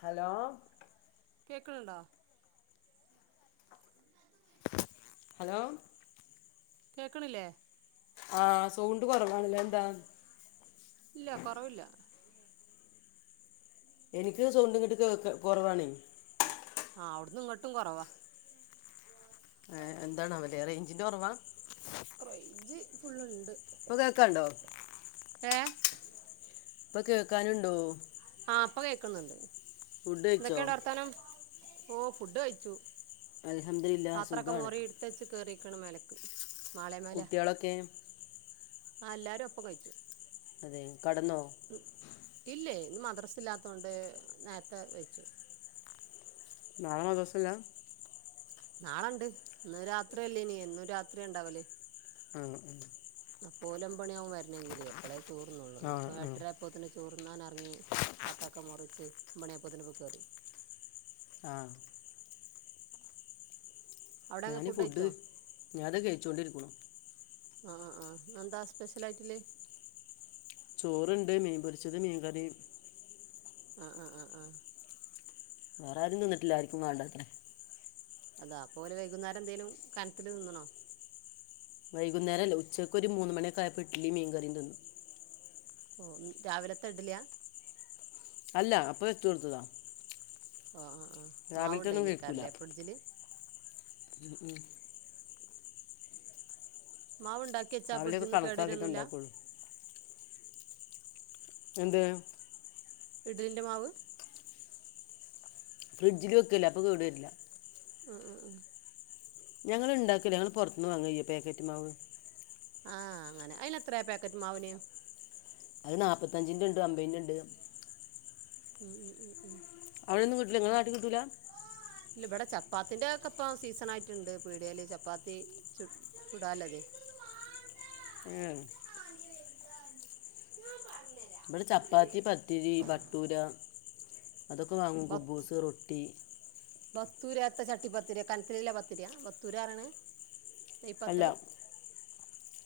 Hello കേക്ക്ണണ്ടാ hello കേൾക്ക്ണില്ലേ ആഹ് സൗണ്ട് കുറവാണല്ലോ എന്താ ഇല്ല കുറവില്ല എനിക്ക് ഈ സൗണ്ടും [unintelligible] കുറവാണോ ആഹ് അവിടുന്ന് ഇങ്ങട്ടും കുറവ ആഹ് എന്താണവല റേഞ്ചിന്റെ. കുറവാ റേയ്ഞ്ച് ഫുള്ണ്ട് ഇപ്പൊ കേക്കാണ്ടോ ഏ ഇപ്പ കേൾക്കാനുണ്ടോ ആ പ്പ കേൾക്കുന്നുണ്ട് ഫുഡ് കഴിച്ചോ എന്തൊക്കെയണ്ട് വർത്താനം ഓ ഫുഡ് കഴിച്ചു അൽഹംദുലില്ലാ പാത്രൊക്കെ സുഖാണ് മോറിയിടുത്തച്ച് കേറിക്കണ് മലക്ക് കുട്ടികളൊക്കെ ആഹ് എല്ലാരും അപ്പം കയ്ച്ചു അതെ കടന്നോ ഇല്ലേ ഇന്ന് മദ്രസല്ലാത്തകൊണ്ട് നേരത്തെ വെച്ചു നാളെ ബസ്സ്ല്ലാ നാളെണ്ട് ഇന്ന് രാത്രി അല്ലേ ഇനി എന്നും രാത്രിണ്ടാവല് ആഹ് ആഹ് അപ്പോ ഓലോമ്പണിയാവും വരണെങ്കില് അപ്പളേ ചോറ്ണ്ണ്വൊള്ളൂ ആ ആ ഇന്നിപ്പാട്ടെരാ പ്പൊത്തിന് ചോറുന്നാൻ എറങ്ങി വത്തക്ക മുറിച്ച് ഒമ്പണിയാപ്പൊത്ത്ന് പോയ് കേറി ആഹ് അവിടെ അങ്ങ് ഞാന് ഫുഡ് കഴിച്ചോ ഞാ ദേ കയ്ച്ചോണ്ടിരിക്കുണു ആഹ് ആഹ് ആഹ് ഇന്നെന്താ സ്പെഷ്യലായ്റ്റ്ല്ലേ ചോറ്ണ്ട് മീൻ പൊരിച്ചത് മീൻ കറിം ആഹ് ആഹ് ആഹ് ആഹ് വേറാരും തിന്നിട്ട്ല്ല ആരിക്കും വേണ്ടാത്രെ അതാ അപ്പോല് വൈകുന്നേരെന്തേലും കനത്തില് തിന്ന്ണോ വൈകുന്നേരല്ല ഉച്ചക്ക് ഒര് മൂന്ന് മണിയക്കായപ്പം ഇട്ട്ലിം മീൻകറിം തിന്നു ഓഹ് ഇൻരാവിലത്തെ ഇടല്യാ അല്ല അപ്പ വെച്ച് കൊടുത്തതാ ആഹ് ആഹ് ആഹ് രാവിലത്തെ ഒന്നും മാവുണ്ടയ്നെക്കാറ്ല്ലേ ഫ്രിഡ്ജില് ഉം ഉം മാവുണ്ടാക്കിവെച്ചാ രാവിലെയൊക്കെ ഫ്രിഡ്ജ്ന്ന് കണക്കാക്കിയിട്ട് കേട്വര്വൊന്നുല്ല ഉണ്ടാക്കുള്ളൂ എന്ത് ഇഡല്ൻ്റെ മാവ് ഫ്രിഡ്ജില് വെക്ക്വല്ലേ അപ്പകേട് വര്ല്ല ആഹ് ആഹ് ആഹ് ഞങ്ങള്ണ്ടാക്ക്ല്ല ഞങ്ങള് പൊറത്ത്ന്ന് വാങ്ങ്വാ ഈപാക്കറ്റ്മാവ് ആഹ് അങ്ങനെ അയ്നെത്രെയാ പാക്കറ്റ്മാവ്ന് അത് നാപ്പത്തഞ്ചിന്റെണ്ട് അമ്പതിന്റെണ്ട് ഉം ഉം ഉം ഉം അവിടൊന്നും കിട്ട്ല്ല ങ്ങടെ നാട്ടികിട്ടൂല്ല ഇല്ല ഇവ്ടെ ചപ്പാത്തിന്റെക്കെ ഇപ്പ സീസണായ്ട്ട്ണ്ട് പീട്യല് ചപ്പാത്തി ചു ചുടാല്ലതെ ആഹ് ഇവ്ടെ ചപ്പാത്തി പത്തിരി ബട്ടൂര അതൊക്കെ വാങ്ങും ബത്ത് കുബ്ബുസ് റൊട്ടി ബത്തൂരത്തെ ചട്ടി പത്തിരിയാ കനത്തില്ല്ല പത്തത്തിരിയാ ബത്തൂരറണെ അല്ല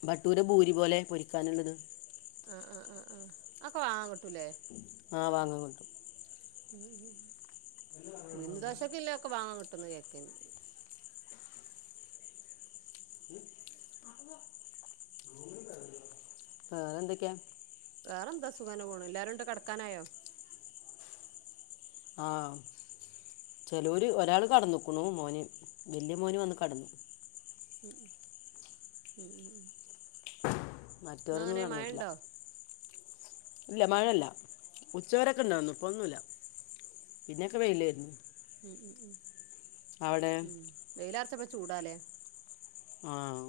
ഭട്ടൂര് ഭൂരി പോലെ പൊരിക്കാന്ള്ളത് ആഹ് ആഹ് ആഹ് ആഹ് അത‌ക്കെ വാങ്ങാകിട്ടൂല്ലെ ആഹ് വാങ്ങാകിട്ടും ഉയ്ന്ന് ദോശ‌ക്കെ ഇല്ലൊക്കെ വാങ്ങാൻ കിട്ടുന്ന് കേക്കണ്ണ്ട് വേറെന്തക്കെയാ വേറെന്താ സുഖന്നെപോണ് എല്ലാര്ണ്ടാ കെടക്കാനായോ ആഹ് ചെലോര് ഒരാള് കടന്ന്ക്കുണു മോന് വല്ല്യ മോന് വന്ന് കടന്നു ഉം ഉം ഉം ഉം ഉം എന്നാ മറ്റവരൊന്നും അങ്ങനെ മഴ കടന്നിട്ടില്ല ഉണ്ടോ ഇല്ല മഴയ്ല്ലാ ഉച്ചവരൊക്കെണ്ടാര്ന്നു ഇപ്പോന്നുല്ല പിന്നൊക്കെ വെയ്ല്ലായ്രുന്നു ഉം ഉം ഉം ഉം വെയിലർച്ചപ്പം ചൂടാല്ലെ ആഹ്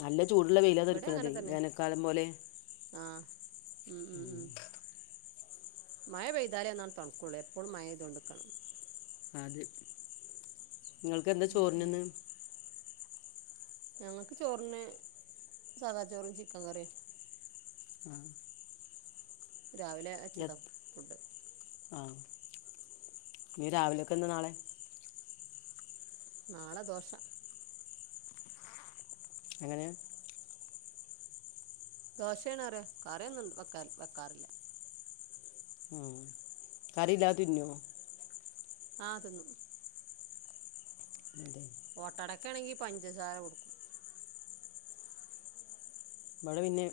നല്ല ചൂടുള്ള വെയിലാ ഇവിടെ അങ്ങനെ തെട്ക്കിണതേ തന്നെ വേനൽക്കാലം പോലെ ആഹ് [unintelligible] മയ പെയ്താലേ ഒന്നണ് തണക്കൊള്ളൂ എപ്പളും മയെയ്തോണ്ട്ക്കണം അതെ ഇങ്ങൾക്ക് എന്താ ഉം ഉം ചോറിന് ന്ന് ഞങ്ങക്ക് ചോർന് സാദാ ചോറും ചിക്കങ്കറിയാ [unintelligible] രാവിലെ വെച്ചതാ ഫുഡ് ആഹ് ഇഞ്ഞ് രാവിലെക്കെന്താ നാളെ നാളെദോഷ എങ്ങെന ദോശ്യേണറയ കറിയൊന്നും വക്കാ വക്കാറില്ല ഉം കറില്ലാ തിന്നോ ആഹ് തിന്നു അതെ ഓട്ടടക്കാണെങ്കി പഞ്ചസാരൊട് ബടെ പിന്നെ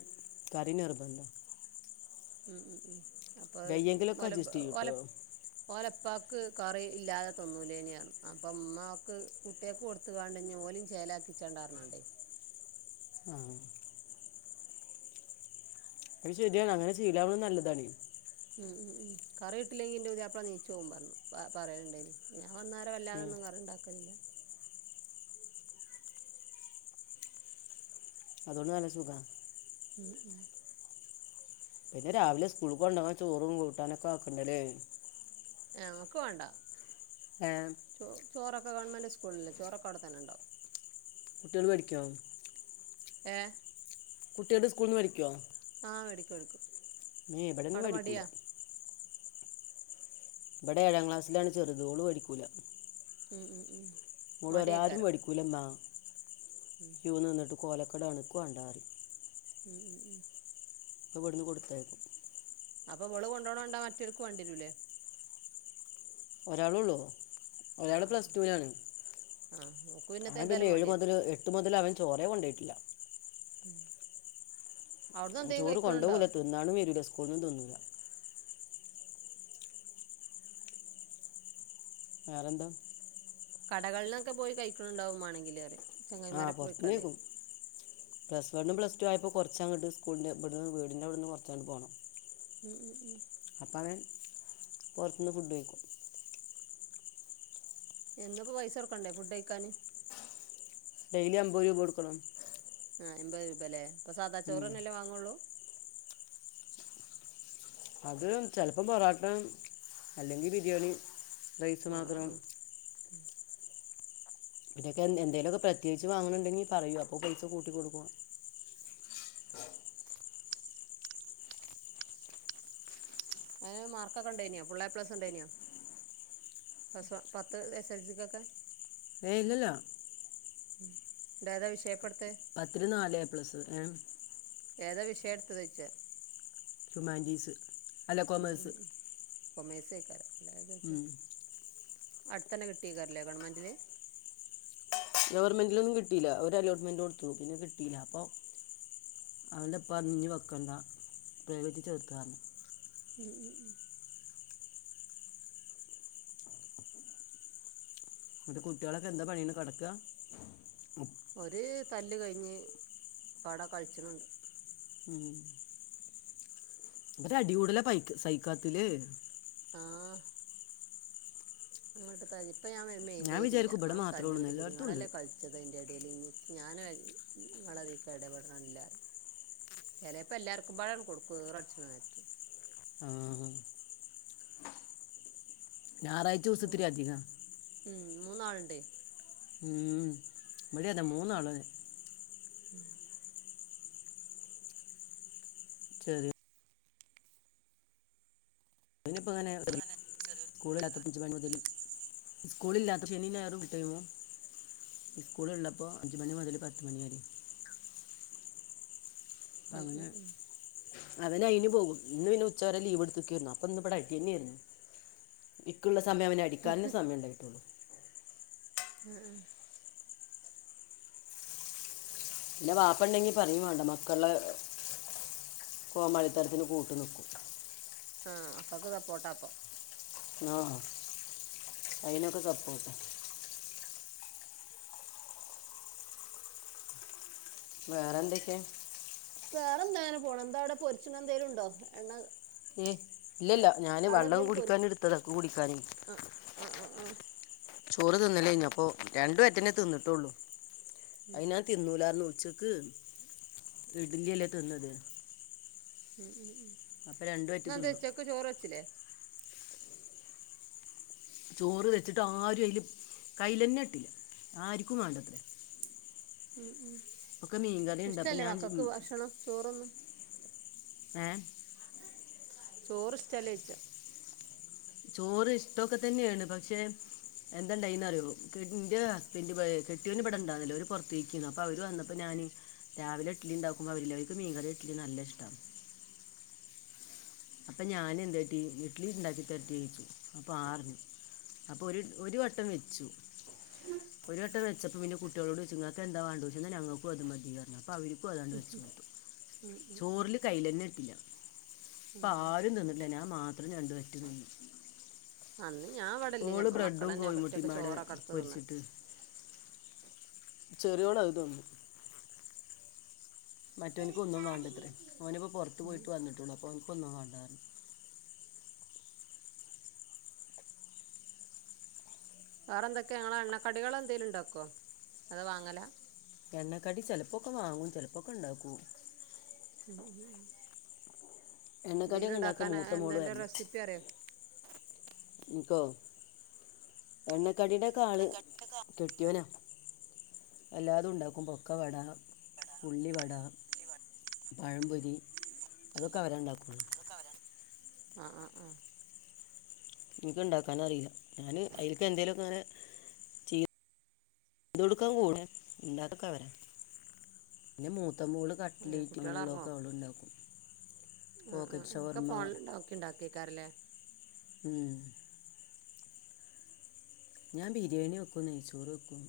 കറി നിർബന്ധ ഉം ഉം ഉം അപ്പ അ വയ്യെങ്കിലൊക്കെ വല അഡ്ജസ്റ്റ് ചെയ്യും കേട്ടോ ഓലെ ഓലെപ്പാക്ക് കറി ഇല്ലാതെ തിന്നൂലേനി അപ്പം ഇമ്മാക്ക് കുട്ട്യാക്കൊട് ത്തികാണ്ടിഞ്ഞോലിം ചേലാക്കിച്ചണ്ടാ അർഞാണ്ടേ ആഹ് ത് ശര്യാണ് അങ്ങനെ ശീലാവ്ണൊ നല്ലതാണെ ഉം ഉം ഉം കറിട്ടില്ലെങ്കി ഇന്റെ പുതിയപ്ളാ നീച്ചോവും പർഞ്ഞ് പ പറയ്ലിണ്ടായ്നി ഞാൻ വന്നാരെ ഉം വല്ലാതൊന്നും കറിണ്ടാക്കല്ല അതോണ്ട് നല്ല സുഖ [unintelligible] പിന്നെ രാവിലെ സ്കൂൾക്കൊണ്ടൊവാൻ ചോറും കൂട്ടാനൊക്കാക്കണ്ടെ ലേ ഞങ്ങക്ക് വാണ്ട ഏഹ് ചോ ചോറൊക്കെ ഗവൺമെന്റ് സ്കൂൾല്ലേ ചോറൊക്കെ അവ്ടെതന്നെണ്ടവും കുട്ട്യാൾ പഠിക്കോ ഏഹ് കുട്ട്യോട് സ്കൂൾന്ന് വടിക്കോ ആഹ് എടുക്കും എടുക്കും മേ എബടെന്നും വേടിക്കൂല ഇബടെ ഏഴാം ക്ലാസ്ലാണ് ചെറ്ത് ഓള് വേടിക്കൂല ഉം ഉം ഉം ഓള് അറിം ആരും വേടിക്കൂലമ്മ ഉം ക്യൂ നിന്നിട്ട് കോലക്കേടാണ് ഇക്ക് വാണ്ടാറി ഉം ഉം ഉം വിട്ന്ന് കൊട്ത്തയ്ക്കും അപ്പവള് കൊണ്ടോണണ്ട മറ്റോൽക്ക് വാണ്ട്യരൂല്ലേ. ഒരാളൊള്ളൂ ആ ഒരാള് പ്ലസ് ടൂനാണ് ആ ആ ഓക്ക് പിന്നത്തെ ആ പിന്നെ ഏതായാലും ഏഴ് വേണ്ടിവരും മുതല് എ ട്ട് മുതൽ അവൻ ചോറേ കൊണ്ടെയ്ട്ടില്ല. അവ്ട്ന്നെന്തേ കൈക്കിണിണ്ടോ? ഇന്നാണും വരൂല്ല സ്കൂൾന്നും തിന്നൂല. വേറെന്താ കടകൾനൊക്കെ പോയി കൈക്കിണിണ്ടാവും മാണെങ്കില് അറയാ ആഹ് പൊറത്തുന്നെയ്ക്കും. പ്ലസ് വണും പ്ലസ് ടു ആയപ്പോ കൊറച്ചങ്ങട്ട് സ്കൂളിന്റെ ഇവിടുന്ന് വീടിന്റെ ഇവിടെന്ന് കൊറച്ചങ്ങോട്ട് പോണം. ഉം ഉം ഉം അപ്പ അവൻ പൊറത്തുന്ന് ഫുഡ് കഴിക്കും. എന്നുപ്പോ പൈസൊട്ക്കണ്ടേ ഫുഡ് കഴിക്കാന്. ഡെയിലി അമ്പത് രൂപ കൊടുക്കണം. ആഹ് എമ്പത് രൂപല്ലേ ഇപ്പ സാദാ ഉം. ചോറന്നെല്ലേ വാങ്ങൊള്ളൂ. അത് ചെലപ്പം പൊറോട്ട അല്ലെങ്കി ബിരിയാണി റൈസ് ആഹ് മാത്രം. ആഹ് ആഹ് ഇതൊക്കെ എന്തേലൊക്കെ പ്രത്യേകിച്ച് വാങ്ങണുണ്ടെങ്കിൽ പറയും അപ്പോ പൈസ കൂട്ടി കൊടുക്കും. അവന് മാർകൊക്കെണ്ടേയ്നാ ഫുള്ളേപ്ലസ് ഉണ്ടേനോ? പസ് പത്ത് എസ് എസ് എൽ സിക്കൊക്കെ ഏയ് ഇല്ലല്ല. ണ്ടാതാ വിഷയപ്പെടുതെ പത്തില് നാല് എ പ്ലസ് ഏഹ് ഏതാ വിഷയടുത്തത് ചോയ്ച്ച ഹ്യൂമാനിറ്റീസ് അല്ല ഉം കൊമേഴ്സ് ഉം കോമേഴ്‌സ് ആക്കാരം അല്ലാതെ ഉം അടുത്തന്നെ കിട്ടേക്കാരല്ലേ ഗവൺമെന്റില് ഗവർമെന്റിലൊന്നും കിട്ടീല ഒര് അലോട്ട്മെന്റ് കൊടുത്തു പിന്നെ കിട്ടില്ല അപ്പൊ അവന്റെ ഇപ്പറഞ്ഞ് ഇനി വെക്കണ്ടാ പ്രൈവേറ്റ് ചേർത്താറഞ്ഞു. ഉം ഉം ഉം ന്നിട്ട് കുട്ടികളൊക്കെ എന്താ പണിണ് കടക്ക ഒരു തല്ല് കഴിഞ്ഞ് ഇപ്പവടെ കളിച്ചിണുണ്ട്. ഉം ഇവര് അടികൂടല പൈ സൈക്കാത്ത് ലേ ആഹ് അങ്ങോട്ട് തല്ല് ഇപ്പ ഞാൻ വരെ മെയിൻറ ഞാൻ ചെയ്യലില്ല വിചാരിക്കും ഇവിടെ അങ്ങട്ട് മാത്രമേ ഉള്ളൂ തല്ലൂടികൂടി എല്ലായിടത്തും ഉണ്ട് ങ്ങളല്ലെ കളി ച്ചത് അതിന്റെ ഇടയിൽ ഇന്നി ഞാൻ ങ്ങളയ്ക്കെടപെടണില്ലറയും. ചെലേപ്പോ എല്ലാർക്കും പാടെ അങ്ങട്ട് കൊടുക്കും ഈറടിച്ച്ണ നേരത്ത്. ആഹ് ഞായറാഴ്ചോസം മൂ ഇത്തിരി അധികാണ്. ഉം മൂന്നാളുണ്ട്. ഉം ഇവടിം അതെ മൂന്നാള്. ശരി പിന്നെപ്പങ്ങനെ [unintelligible] സ്കൂൾല്ലാത്തപ്പോ ജ്ജ് [unintelligible] സ്കൂളില്ലാത്ത ശനി ഞായറും കിട്ടോ ഒഴിവും സ്കൂള് ഉള്ളപ്പോ അഞ്ചുമണി മുതൽ പത്തുമണി വരെ അപ്പൊ ഉം ഉം അങ്ങനെണ് ഉം അവനയിന് പോകും ഇന്ന് പിന്നെ ഉച്ചവരെ ലീവ് എടുത്ത്ക്കേരുന്നു അപ്പൊ ഇന്ന് ഇവിടെ അടിയന്നെരുന്നു. ഇക്ക്ള്ള സമയം അവനെ അടിക്കാനന്നെ സമയണ്ടായിട്ടുള്ളു ഉം ഉം പിന്നെ വാപ്പ ണ്ടെങ്കി പറയും വേണ്ട മക്കളെ കോമാളിത്തരത്തിന് കൂട്ടു നിക്കും ആഹ് അപ്പാക്ക് സപ്പോർട്ടാ അപ്പ ആഹ് അയിനൊക്കെ സപ്പോർട്ട് വേറെ എന്തൊക്കെയ വേറെ എന്താ ങ്ങനെ പോണു എന്താ അവിടെ പൊരിച്ചന എന്തേലും ഉണ്ടോ എണ്ണ ഏയ് ഇല്ലല്ല ഞാന് അവിടെ വെള്ളം എന്തേലും പൊരി കുടിക്കാന് എടുത്തത ഇക്ക് കുടിക്കാൻ ആഹ് ആഹ് ആഹ് ആഹ് ചോറ് തിന്നലേഞ് അപ്പോ രണ്ടു വറ്റന്നെ തിന്നിട്ടുള്ളൂ ഉം അതിന തിന്നൂലാർന്ന് ഉച്ചക്ക് ഇഡല്യല്ലേ തിന്നത് ഉം ഉം ഉം അപ്പ രണ്ട് വറ്റ് തിന്നു ക്ക് ചോറ് വച്ച്ല്ലേ ചോറ് വെച്ചിട്ട് ആരും അയ്ല് കൈലെന്നെ ഇട്ടില്ല ആരിക്കും വേണ്ടത്രേ ഉം ഉം ഒക്കെ മീൻകറി ഉണ്ട് അപ്പം ഇഷ്ടല്ലേ ഞാൻ വക്കക്ക് ഉം, ഭക്ഷണം ചോറൊന്നും ഏഹ് ചോറ്ഷ്ടല്ലെയ്ച്ച ചോറ് ഇഷ്ട്ടൊക്കെ തന്നെയാണ് പക്ഷെ എന്താണ്ടായെന്നറ്യോ കിട്ന്റെ ഹസ്ബന്റ്ബെ കെട്ട്യൊന്വ്ടെ ണ്ടായ്നില്ല ഓര് പുറത്തോയിക്കേനുഅപ്പൊ അവര് വന്നപ്പോ ഞാന് രാവിലെ ഇഡലി ഉണ്ടുമ്പോ അവരില്ല അവര്ക്ക് മീങ്കരീഇഡലി നല്ല ഇഷ്ടം അപ്പഞാനെന്ത്ട്ടീ ഇഡ്ലി ണ്ടാക്കി തെര്ട്ടെച്ചു അപ്പാർഞ്ഞു അപ്പൊ ഒരു ഒരു വട്ടം വെച്ചു ഒരു വട്ടം വെച്ചപ്പോ പിന്നെ കുട്ടികളോട്യ്ച്ച് ങ്ങ‌ക്കെന്താ വാണ്ടെ ഞങ്ങക്കും അത് മതീർഞ്ഞു അപ്പോ അവര്ക്കും അതങ്ങ്ട് വെച്ച് കൊടുത്തു ചോറില് കൈയ്ലെന്നെട്ടില്ല പ്പാരും തിന്നിട്ടില്ല ഞാൻ മാത്രം രണ്ട് വറ്റ് തിന്ന്‌ അന്ന് ഞാവ്ടെല്ലേനു അപ്പ ബ്രെഡും മക്കളന്നെ ഒറ്റക്ക് കോഴിമുട്ടിമാടെ ചോറൊക്കെടുത്ത് തിന്ന്‌ പൊരിച്ചിട്ട് ചെറിയോള് അത് തിന്ന് മറ്റോൻക്കൊന്നും വേണ്ടത്രേ ഓന്പ്പ പൊറത്ത് ഉം പോയിട്ട് വന്നിട്ടൊള്ളൂ അപ്പൊ ൻക്കൊന്നും വാണ്ടാർഞ്ഞു വേറെന്തെക്കെയാ ങ്ങള് എണ്ണക്കടികളെന്തേലുംണ്ടാക്ക്വൊ അതൊ വാങ്ങലാ എണ്ണക്കടി ചെലപ്പോക്കെ വാങ്ങും ചെലപ്പോക്കെണ്ടാക്കൂ ഉം ഉം ഉം എണ്ണക്കടിയൊക്കെ ഉണ്ടാക്കാൻ എന്തേലുംണ്ടാക്കാനെ മൂത്ത എഹ് മോള് ന്ത്ന്റെ വരണം റെസിപ്പി അറിയോ ഇൻക്കോ എണ്ണക്കടീടെക്കെ ആള് കെട്ട്യോനാ എല്ലാതും ഉണ്ടാക്കും പൊക്ക വട ഉള്ളിവട പഴംപൊരി അതൊക്കെ അവരെ ണ്ടാക്ക്വൊള്ളൂ അതൊക്കെ അവരാ ആഹ് ആഹ് ആഹ് ഇനിക്കൊണ്ടാക്കാനറീല്ല ഞാന് അയ്ല്ക്ക് എന്തേല്വക്ക്ങ്ങനെ ത്കൊടുക്കാൻ കൂടെ ഇണ്ടാകൊക്കെ അവരാ പിന്നെ മൂത്തമോള് കുട്ടികളെറങ്ങോ കട്ട്ലേറ്റ്ങ്ങനെള്ളതക്കെ അവള്ണ്ടാക്കും പോക്കറ്റ് ഷവർമ്മ അവ്ക്കിണ്ടാക്ക് കേക്കാറ്ല്ലേ ഉം ഞാൻ ബിരിയേണി വെക്കും നെയ്ച്ചോറ് വെക്കും